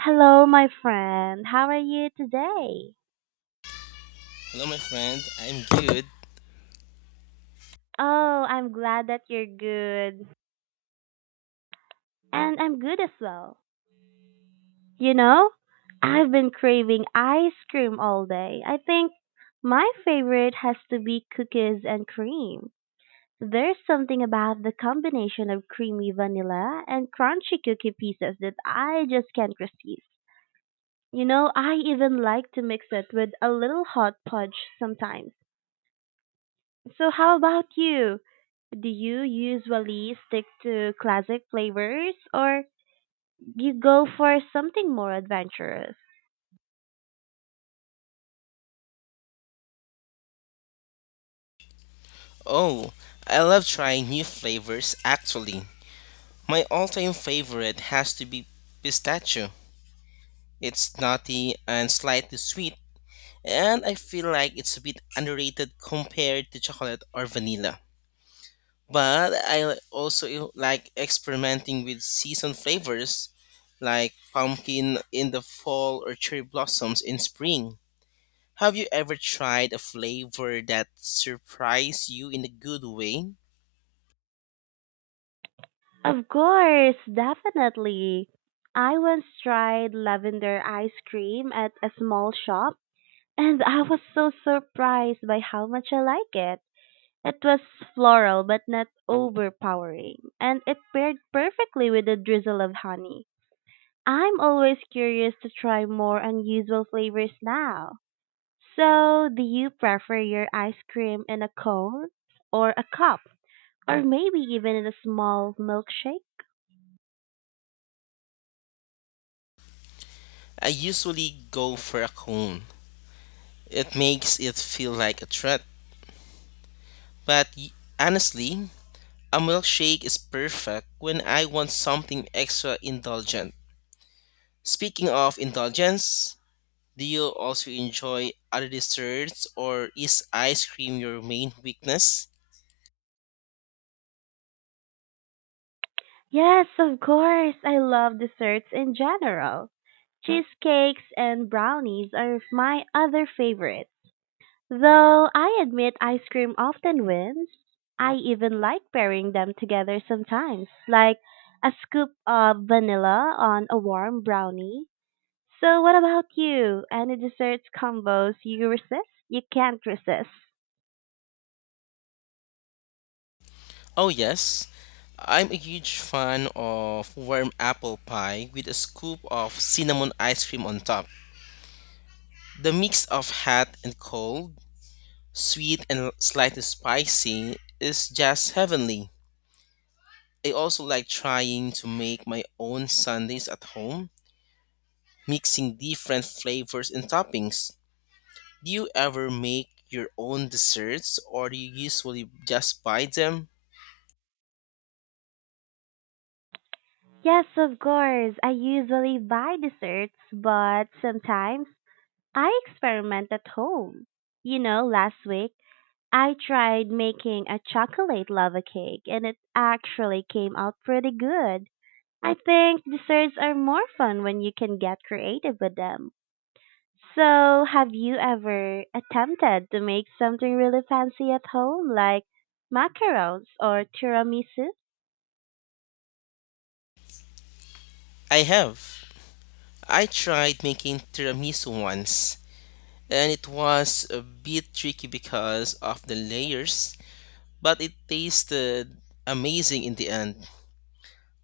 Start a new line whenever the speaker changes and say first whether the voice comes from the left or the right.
right: Hello, my friend. How are you today?
left: Hello, my friend. I'm good.
right: Oh, I'm glad that you're good. And I'm good as well. You know, I've been craving ice cream all day. I think my favorite has to be cookies and cream. There's something about the combination of creamy vanilla and crunchy cookie pieces that I just can't resist. I even like to mix it with a little hot fudge sometimes. So how about you? Do you usually stick to classic flavors or you go for something more adventurous?
left: Oh, I love trying new flavors, actually. My all time favorite has to be pistachio. It's nutty and slightly sweet, and I feel like it's a bit underrated compared to chocolate or vanilla. But I also like experimenting with season flavors like pumpkin in the fall or cherry blossoms in spring. Have you ever tried a flavor that surprised you in a good way?
right: Of course, definitely. I once tried lavender ice cream at a small shop and I was so surprised by how much I like it. It was floral but not overpowering, and it paired perfectly with a drizzle of honey. I'm always curious to try more unusual flavors now. So, do you prefer your ice cream in a cone or a cup or maybe even in a small milkshake?
left: I usually go for a cone. It makes it feel like a treat. But honestly, a milkshake is perfect when I want something extra indulgent. Speaking of indulgence, do you also enjoy other desserts or is ice cream your main weakness?
right: Yes, of course. I love desserts in general. Cheesecakes and brownies are my other favorites. Though I admit ice cream often wins, I even like pairing them together sometimes, like a scoop of vanilla on a warm brownie. So, what about you? Any desserts combos you resist? You can't resist.
left: Oh, yes. I'm a huge fan of warm apple pie with a scoop of cinnamon ice cream on top. The mix of hot and cold, sweet and slightly spicy is just heavenly. I also like trying to make my own sundaes at home, mixing different flavors and toppings. Do you ever make your own desserts or do you usually just buy them?
right: Yes, of course. I usually buy desserts, but sometimes I experiment at home. Last week I tried making a chocolate lava cake, and it actually came out pretty good. I think desserts are more fun when you can get creative with them. So, have you ever attempted to make something really fancy at home, like macarons or tiramisu?
left: I have. I tried making tiramisu once and it was a bit tricky because of the layers, but it tasted amazing in the end.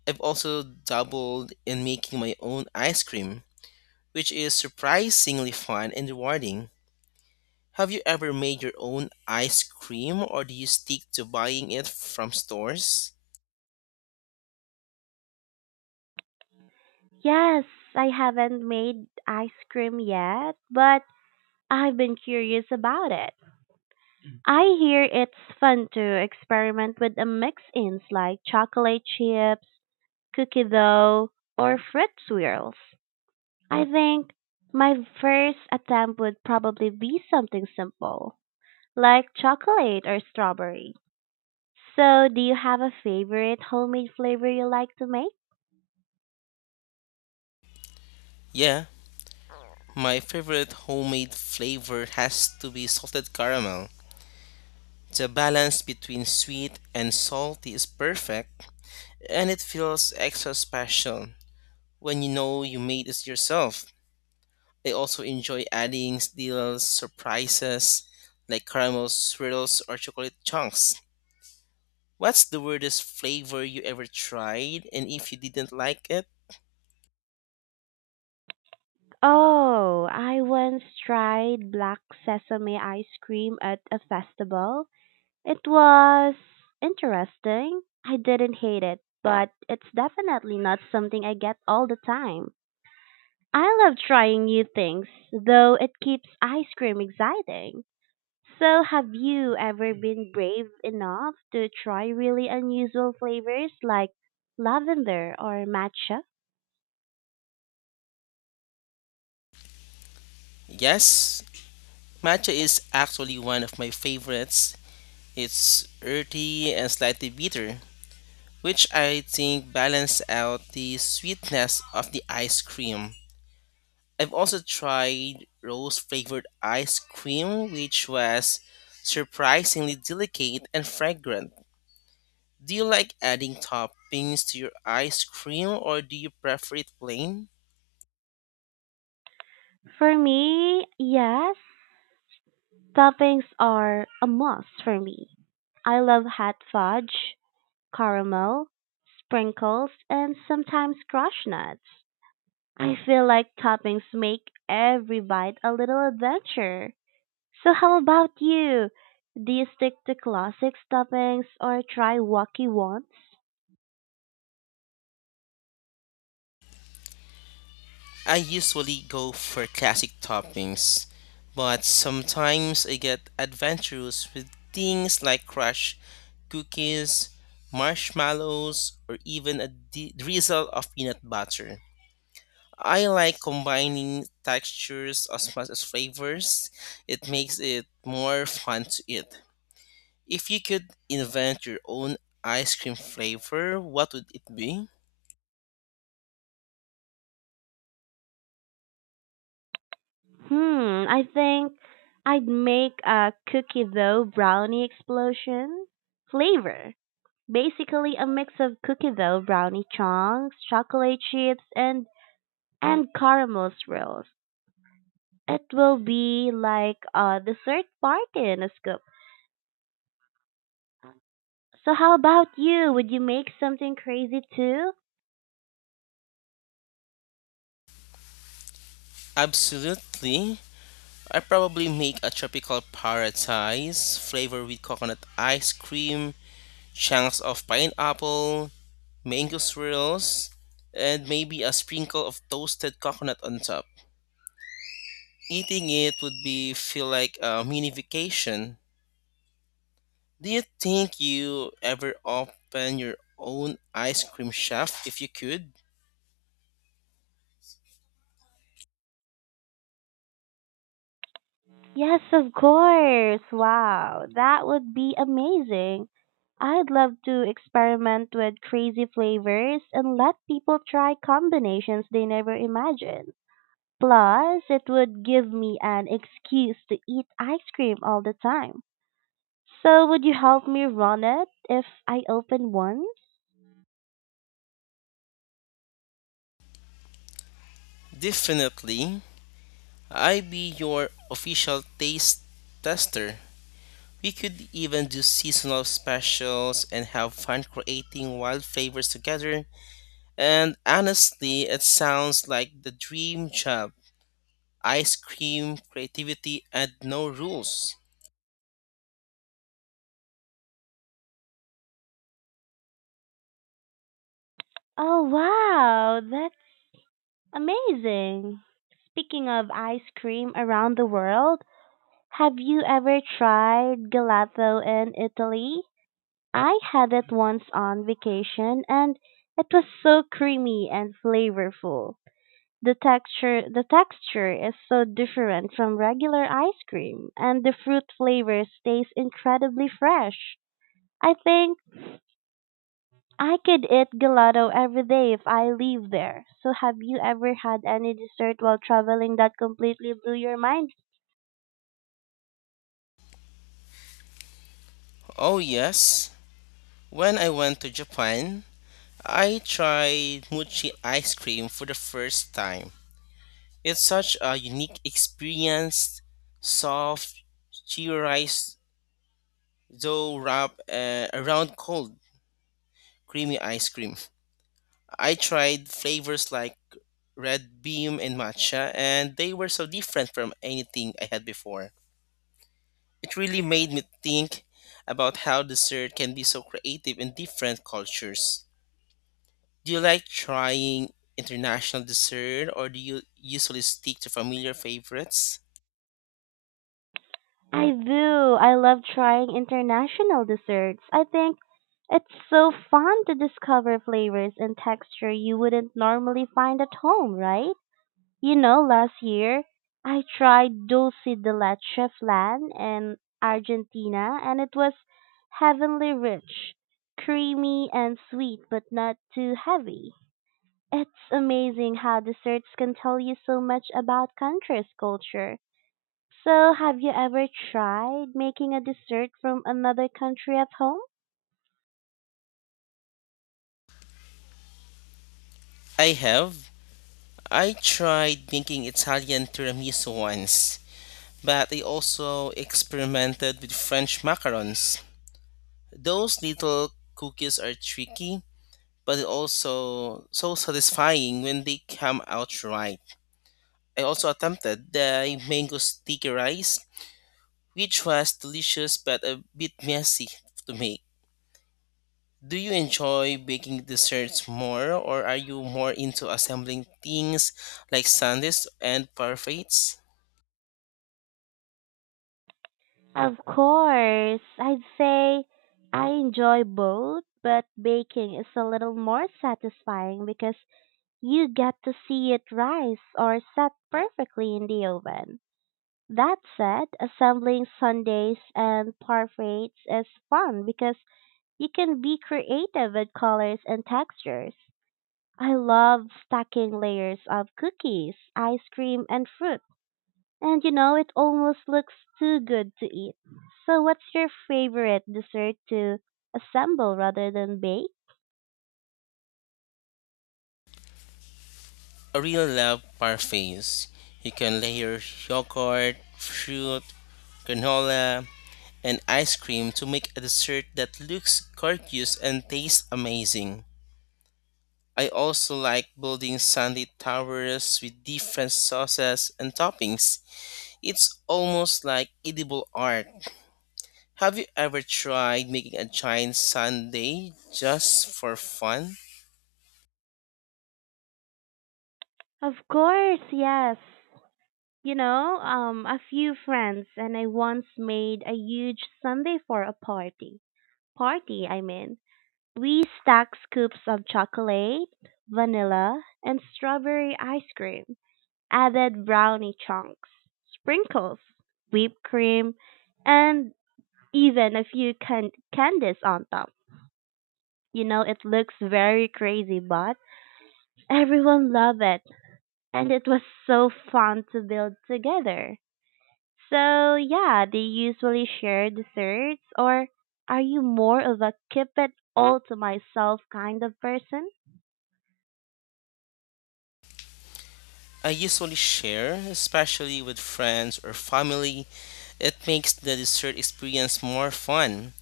left: I've also dabbled in making my own ice cream, which is surprisingly fun and rewarding. Have you ever made your own ice cream or do you stick to buying it from stores?
right: Yes, I haven't made ice cream yet, but I've been curious about it. I hear it's fun to experiment with the mix ins like chocolate chips, cookie dough, or fruit swirls. I think my first attempt would probably be something simple, like chocolate or strawberry. So, do you have a favorite homemade flavor you like to make?
left: Yeah, my favorite homemade flavor has to be salted caramel. The balance between sweet and salty is perfect, and it feels extra special when you know you made it yourself. They also enjoy adding little surprises like caramel swirls or chocolate chunks. What's the weirdest flavor you ever tried and if you didn't like it?
right: Oh, I once tried black sesame ice cream at a festival. It was interesting. I didn't hate it, but it's definitely not something I get all the time. I love trying new things, though it keeps ice cream exciting. So, have you ever been brave enough to try really unusual flavors like lavender or matcha?
left: Yes, matcha is actually one of my favorites. It's earthy and slightly bitter, which I think balance out the sweetness of the ice cream. I've also tried rose flavored ice cream, which was surprisingly delicate and fragrant. Do you like adding toppings to your ice cream or do you prefer it plain?
right: For me, yes, toppings are a must for me. I love hot fudge, caramel, sprinkles, and sometimes crushed nuts. I feel like toppings make every bite a little adventure. So how about you? Do you stick to classic toppings or try wacky ones?
left: I usually go for classic toppings, but sometimes I get adventurous with things like crushed cookies, marshmallows, or even a drizzle of peanut butter. I like combining textures as much as flavors. It makes it more fun to eat. If you could invent your own ice cream flavor, what would it be?
right: Hmm, I think I'd make a cookie dough brownie explosion flavor. Basically a mix of cookie dough brownie chunks, chocolate chips, and caramel swirls. It will be like a dessert party in a scoop. So how about you? Would you make something crazy too?
left: Absolutely. I probably make a tropical paradise flavor with coconut ice cream, chunks of pineapple, mango swirls, and maybe a sprinkle of toasted coconut on top. Eating it would be feel like a mini vacation. Do you think you ever open your own ice cream shop if you could?
right: Yes, of course. Wow, that would be amazing. I'd love to experiment with crazy flavors and let people try combinations they never imagined. Plus, it would give me an excuse to eat ice cream all the time. So, would you help me run it if I open one?
left: Definitely. I be your official taste tester. We could even do seasonal specials and have fun creating wild flavors together. And honestly, it sounds like the dream job. Ice cream, creativity, and no rules.
right: Oh, wow, that's amazing. Speaking of ice cream around the world, have you ever tried gelato in Italy? I had it once on vacation, and it was so creamy and flavorful. The texture is so different from regular ice cream, and the fruit flavor stays incredibly fresh. I think I could eat gelato every day if I live there. So, have you ever had any dessert while traveling that completely blew your mind?
left: Oh, yes. When I went to Japan, I tried mochi ice cream for the first time. It's such a unique experience, soft, cheerized, though wrap around cold, creamy ice cream. I tried flavors like red bean and matcha, and they were so different from anything I had before. It really made me think about how dessert can be so creative in different cultures. Do you like trying international dessert, or do you usually stick to familiar favorites?
right: I do. I love trying international desserts. I think it's so fun to discover flavors and texture you wouldn't normally find at home, right? Last year I tried dulce de leche flan in Argentina, and it was heavenly rich, creamy and sweet but not too heavy. It's amazing how desserts can tell you so much about country's culture. So, have you ever tried making a dessert from another country at home?
left: I have. I tried making Italian tiramisu once but they also experimented with French macarons. Those little cookies are tricky, but it also so satisfying when they come out right. I also attempted the mango sticky rice, which was delicious but a bit messy to make. Do you enjoy baking desserts more, or are you more into assembling things like sundaes and parfaits?
right: Of course, I'd say I enjoy both, but baking is a little more satisfying because you get to see it rise or set perfectly in the oven. That said, assembling sundaes and parfaits is fun because you can be creative with colors and textures. I love stacking layers of cookies, ice cream, and fruit. And it almost looks too good to eat. So, what's your favorite dessert to assemble rather than bake?
left: A real love parfaits. You can layer yogurt, fruit, granola, and ice cream to make a dessert that looks gorgeous and tastes amazing. I also like building sundae towers with different sauces and toppings. It's almost like edible art. Have you ever tried making a giant sundae just for fun?
right: Of course, yes. A few friends and I once made a huge sundae for a party. Party, I mean. We stacked scoops of chocolate, vanilla, and strawberry ice cream, added brownie chunks, sprinkles, whipped cream, and even a few candies on top. It looks very crazy, but everyone loved it, and it was so fun to build together. So yeah, do you usually share desserts or are you more of a keep it all to myself kind of person?
left: I usually share, especially with friends or family. It makes the dessert experience more fun.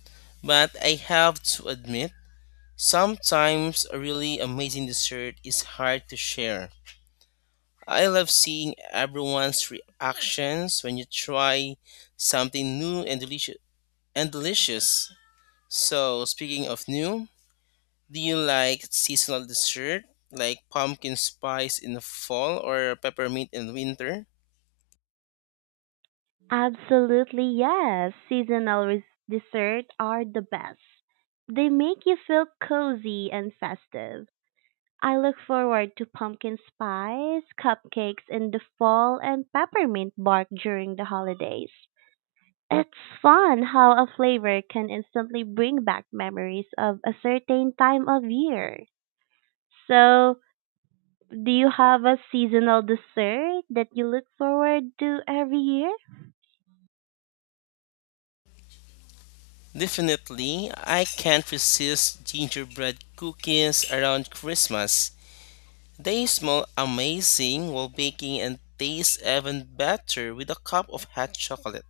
left: But I have to admit, sometimes a really amazing dessert is hard to share. I love seeing everyone's reactions when you try something new and delicious. So, speaking of new, do you like seasonal dessert like pumpkin spice in the fall or peppermint in winter?
right: Absolutely yes. Seasonal desserts are the best. They make you feel cozy and festive. I look forward to pumpkin spice, cupcakes in the fall, and peppermint bark during the holidays. It's fun how a flavor can instantly bring back memories of a certain time of year. So, do you have a seasonal dessert that you look forward to every year?
left: Definitely, I can't resist gingerbread cookies around Christmas. They smell amazing while baking and taste even better with a cup of hot chocolate.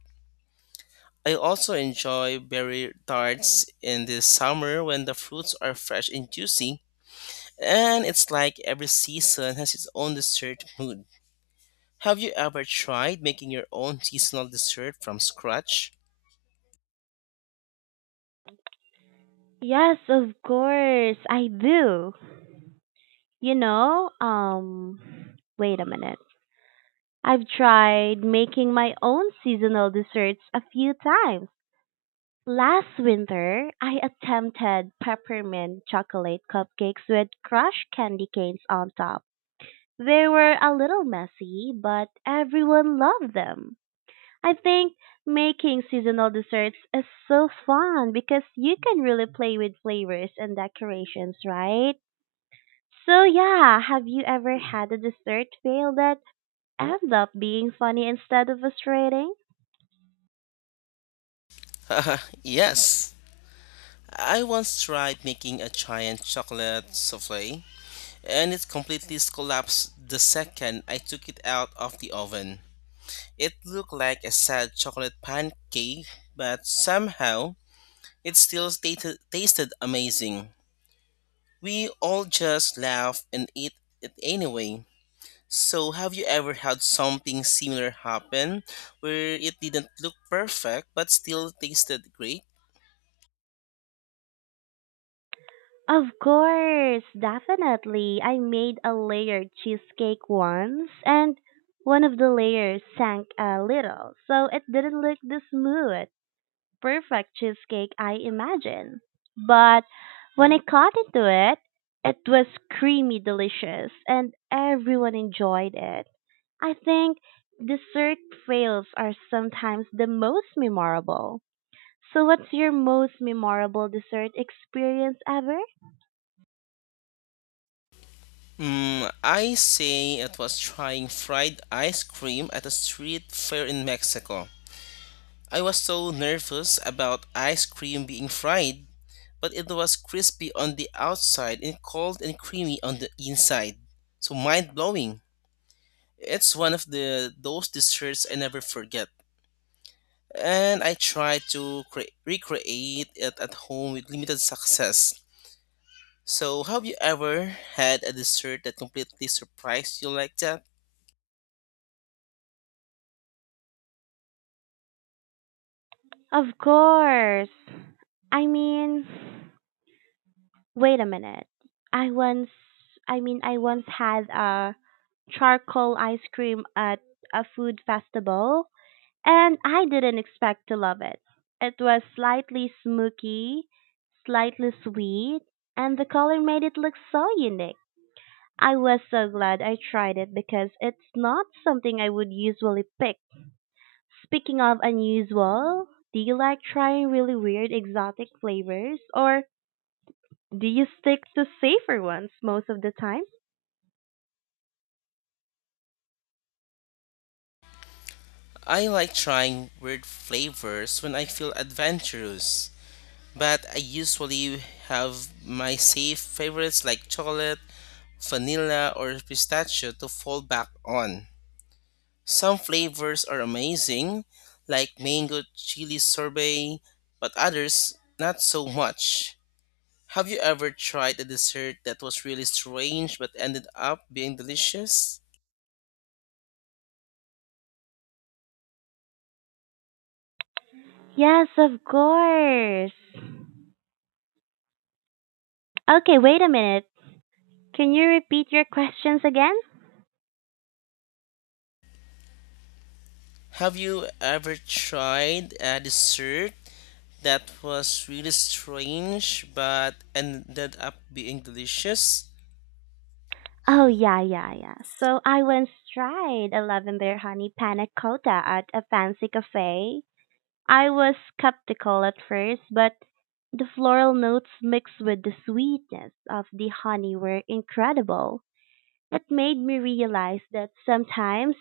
left: I also enjoy berry tarts in the summer when the fruits are fresh and juicy, and it's like every season has its own dessert mood. Have you ever tried making your own seasonal dessert from scratch?
right: Yes, of course, I do. You know, um, wait a minute. I've tried making my own seasonal desserts a few times. Last winter, I attempted peppermint chocolate cupcakes with crushed candy canes on top. They were a little messy, but everyone loved them. I think making seasonal desserts is so fun because you can really play with flavors and decorations, right? So yeah, have you ever had a dessert fail that ended up being funny instead of frustrating?
left: Yes. I once tried making a giant chocolate souffle, and it completely collapsed the second I took it out of the oven. It looked like a sad chocolate pancake, but somehow it still tasted amazing. We all just laughed and ate it anyway. So, have you ever had something similar happen where it didn't look perfect but still tasted great?
right: Of course, definitely. I made a layered cheesecake once, and one of the layers sank a little, so it didn't look this smooth. Perfect cheesecake I imagined. But when I cut into it, it was creamy delicious, and everyone enjoyed it. I think dessert fails are sometimes the most memorable. So what's your most memorable dessert experience ever?
left: Mm, I say it was trying fried ice cream at a street fair in Mexico. I was so nervous about ice cream being fried, but it was crispy on the outside and cold and creamy on the inside. So mind blowing. It's one of the those desserts I never forget. And I tried to recreate it at home with limited success. So, have you ever had a dessert that completely surprised you like that?
right: Of course. I mean, wait a minute. I once, I once had a charcoal ice cream at a food festival. And I didn't expect to love it. It was slightly smoky, slightly sweet, and the color made it look so unique. I was so glad I tried it because it's not something I would usually pick. Speaking of unusual, do you like trying really weird exotic flavors or do you stick to safer ones most of the time?
left: I like trying weird flavors when I feel adventurous, but I usually have my safe favorites like chocolate, vanilla, or pistachio to fall back on. Some flavors are amazing, like mango chili sorbet, but others not so much. Have you ever tried a dessert that was really strange but ended up being delicious?
right: Yes, of course. Okay, wait a minute. Can you repeat your questions again?
left: Have you ever tried a dessert that was really strange but ended up being delicious?
right: Oh yeah, yeah, yeah. So I once tried a lavender honey panna cotta at a fancy cafe. I was skeptical at first, but the floral notes mixed with the sweetness of the honey were incredible. It made me realize that sometimes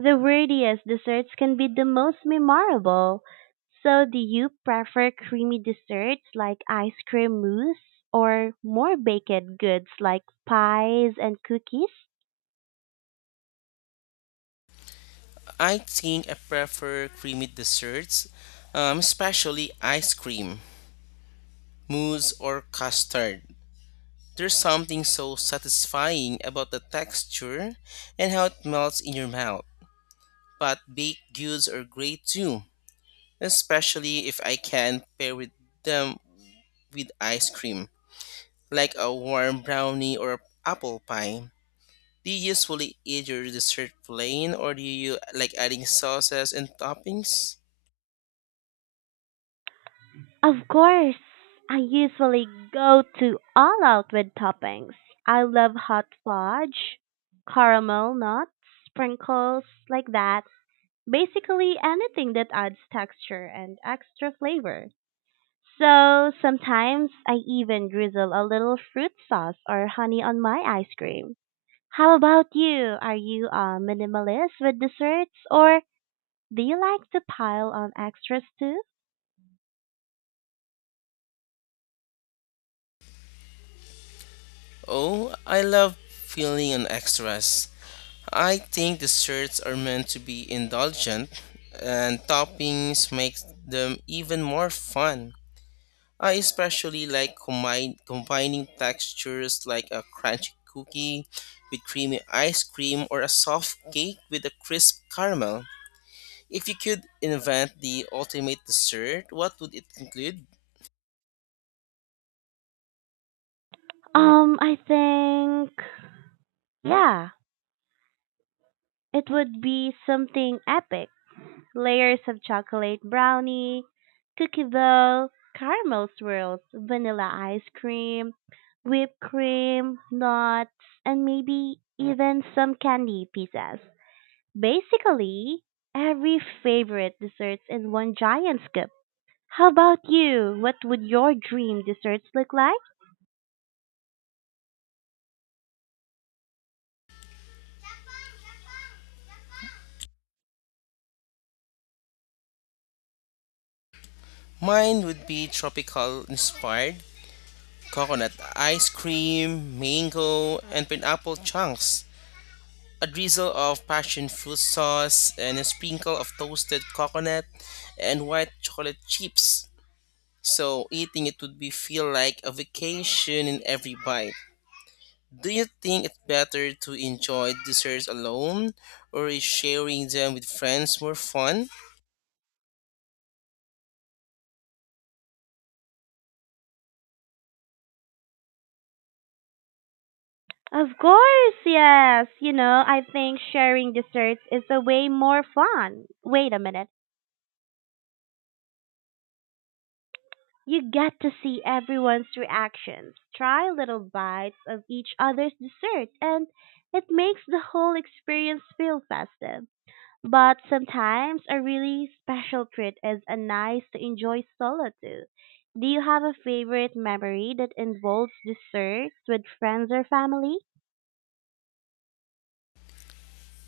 right: the wordiest desserts can be the most memorable. So do you prefer creamy desserts like ice cream mousse or more baked goods like pies and cookies?
left: I think I prefer creamy desserts, especially ice cream, mousse, or custard. There's something so satisfying about the texture and how it melts in your mouth. But baked goods are great too, especially if I can pair with them with ice cream, like a warm brownie or apple pie. Do you usually eat your dessert plain or do you like adding sauces and toppings?
right: Of course, I usually go to all out with toppings. I love hot fudge, caramel nuts, sprinkles like that. Basically anything that adds texture and extra flavor. So sometimes I even drizzle a little fruit sauce or honey on my ice cream. How about you? Are you a minimalist with desserts or do you like to pile on extras too?
left: Oh, I love filling on extras. I think desserts are meant to be indulgent and toppings make them even more fun. I especially like combining textures like a crunchy cookie with creamy ice cream or a soft cake with a crisp caramel. If you could invent the ultimate dessert, what would it include?
right: I think yeah, it would be something epic. Layers of chocolate brownie, cookie dough, caramel swirls, vanilla ice cream, whipped cream, nuts, and maybe even some candy pieces. Basically, every favorite desserts in one giant scoop. How about you? What would your dream desserts look like?
left: Mine would be tropical inspired coconut ice cream, mango, and pineapple chunks. A drizzle of passion fruit sauce and a sprinkle of toasted coconut and white chocolate chips. So eating it would be feel like a vacation in every bite. Do you think it's better to enjoy desserts alone or is sharing them with friends more fun?
right: Of course, yes. I think sharing desserts is a way more fun. Wait a minute. You get to see everyone's reactions, try little bites of each other's dessert, and it makes the whole experience feel festive. But sometimes a really special treat is a nice to enjoy solo too. Do you have a favorite memory that involves desserts with friends or family?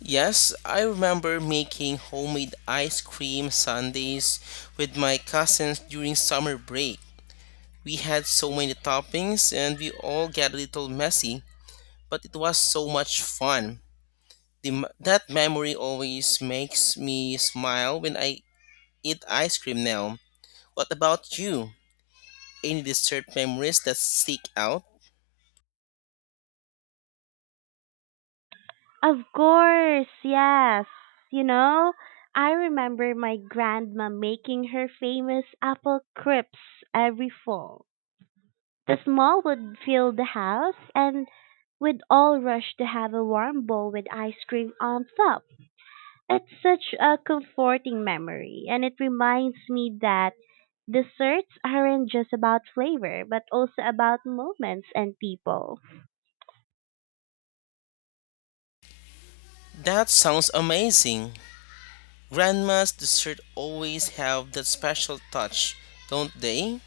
left: Yes, I remember making homemade ice cream sundaes with my cousins during summer break. We had so many toppings and we all got a little messy, but it was so much fun. That memory always makes me smile when I eat ice cream now. What about you? Any dessert memories that stick out?
right: Of course, yes. You know, I remember my grandma making her famous apple crisps every fall. The small would fill the house, and we'd all rush to have a warm bowl with ice cream on top. It's such a comforting memory, and it reminds me that desserts aren't just about flavor, but also about moments and people.
left: That sounds amazing. Grandma's dessert always have that special touch, don't they?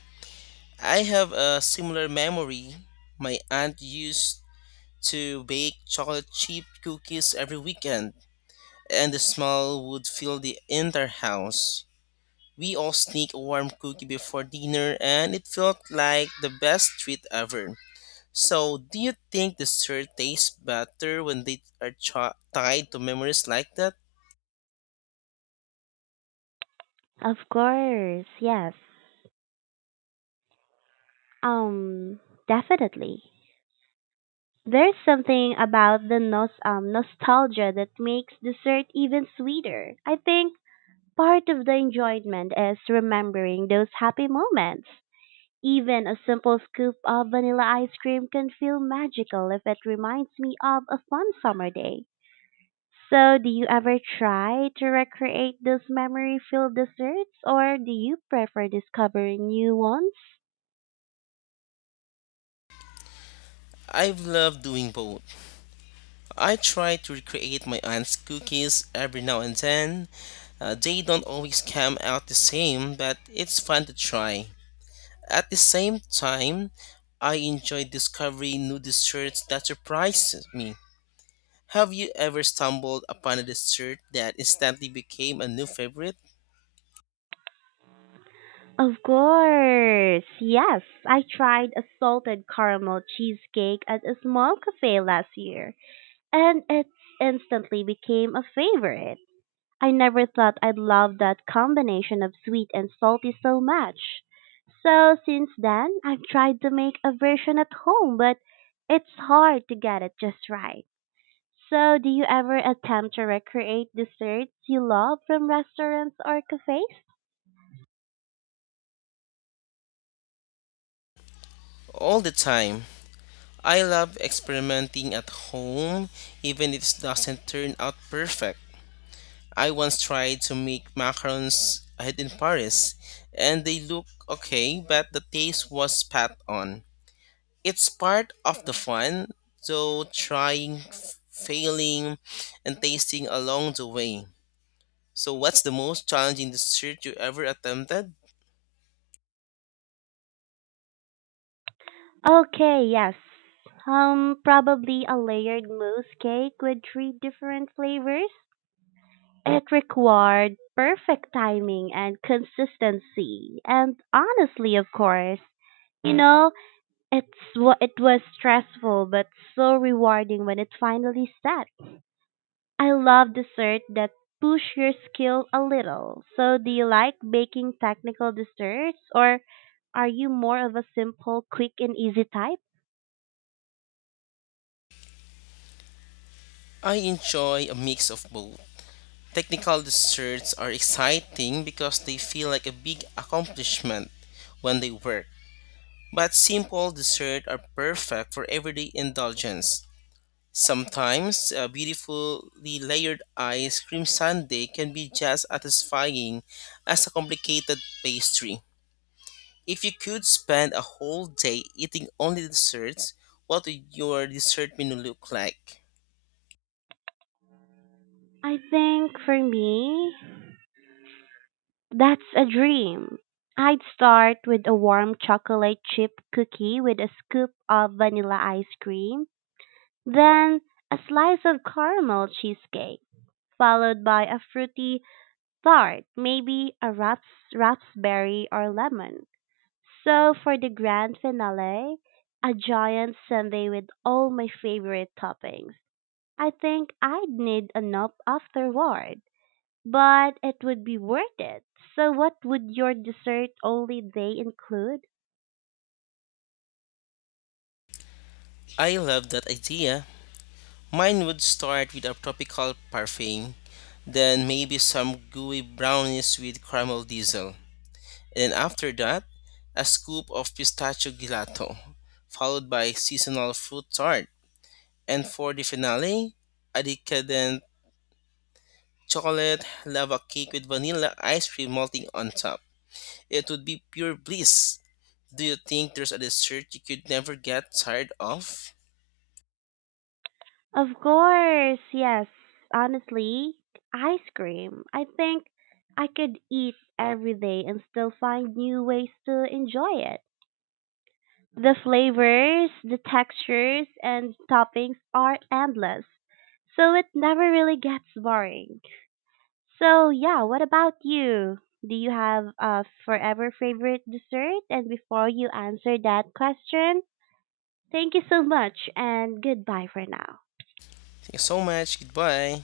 left: I have a similar memory. My aunt used to bake chocolate chip cookies every weekend, and the smell would fill the entire house. We all sneak a warm cookie before dinner, and it felt like the best treat ever. So, do you think dessert tastes better when they are tied to memories like that?
right: Of course, yes. Um, definitely. There's something about the nostalgia that makes dessert even sweeter. I think part of the enjoyment is remembering those happy moments. Even a simple scoop of vanilla ice cream can feel magical if it reminds me of a fun summer day. So, do you ever try to recreate those memory filled desserts or do you prefer discovering new ones?
left: I've loved doing both. I try to recreate my aunt's cookies every now and then. They don't always come out the same, but it's fun to try. At the same time, I enjoy discovering new desserts that surprise me. Have you ever stumbled upon a dessert that instantly became a new favorite?
right: Of course. Yes, I tried a salted caramel cheesecake at a small cafe last year, and it instantly became a favorite. I never thought I'd love that combination of sweet and salty so much. So since then, I've tried to make a version at home, but it's hard to get it just right. So, do you ever attempt to recreate desserts you love from restaurants or cafes?
left: All the time. I love experimenting at home, even if it doesn't turn out perfect. I once tried to make macarons ahead in Paris, and they look okay, but the taste was pat on. It's part of the fun, though trying, failing, and tasting along the way. So, what's the most challenging dessert you ever attempted?
right: Okay, yes. Probably a layered mousse cake with three different flavors. It required perfect timing and consistency, and honestly, of course, you know, it's it was stressful but so rewarding when it finally set. I love dessert that push your skill a little. So, do you like baking technical desserts or are you more of a simple, quick and easy type?
left: I enjoy a mix of both. Technical desserts are exciting because they feel like a big accomplishment when they work. But simple desserts are perfect for everyday indulgence. Sometimes a beautifully layered ice cream sundae can be just as satisfying as a complicated pastry. If you could spend a whole day eating only desserts, what would your dessert menu look like?
right: I think for me, that's a dream. I'd start with a warm chocolate chip cookie with a scoop of vanilla ice cream, then a slice of caramel cheesecake, followed by a fruity tart, maybe a raspberry or lemon. So for the grand finale, a giant sundae with all my favorite toppings. I think I'd need a nap afterward. But it would be worth it. So what would your dessert only day include?
left: I love that idea. Mine would start with a tropical parfait, then maybe some gooey brownies with caramel drizzle. And after that, a scoop of pistachio gelato, followed by seasonal fruit tart. And for the finale, a decadent chocolate lava cake with vanilla ice cream melting on top. It would be pure bliss. Do you think there's a dessert you could never get tired of?
right: Of course, yes. Honestly, ice cream. I think I could eat every day and still find new ways to enjoy it. The flavors, the textures, and toppings are endless. So it never really gets boring. So yeah, what about you? Do you have a forever favorite dessert? And before you answer that question, thank you so much and goodbye for now.
left: Thank you so much. Goodbye.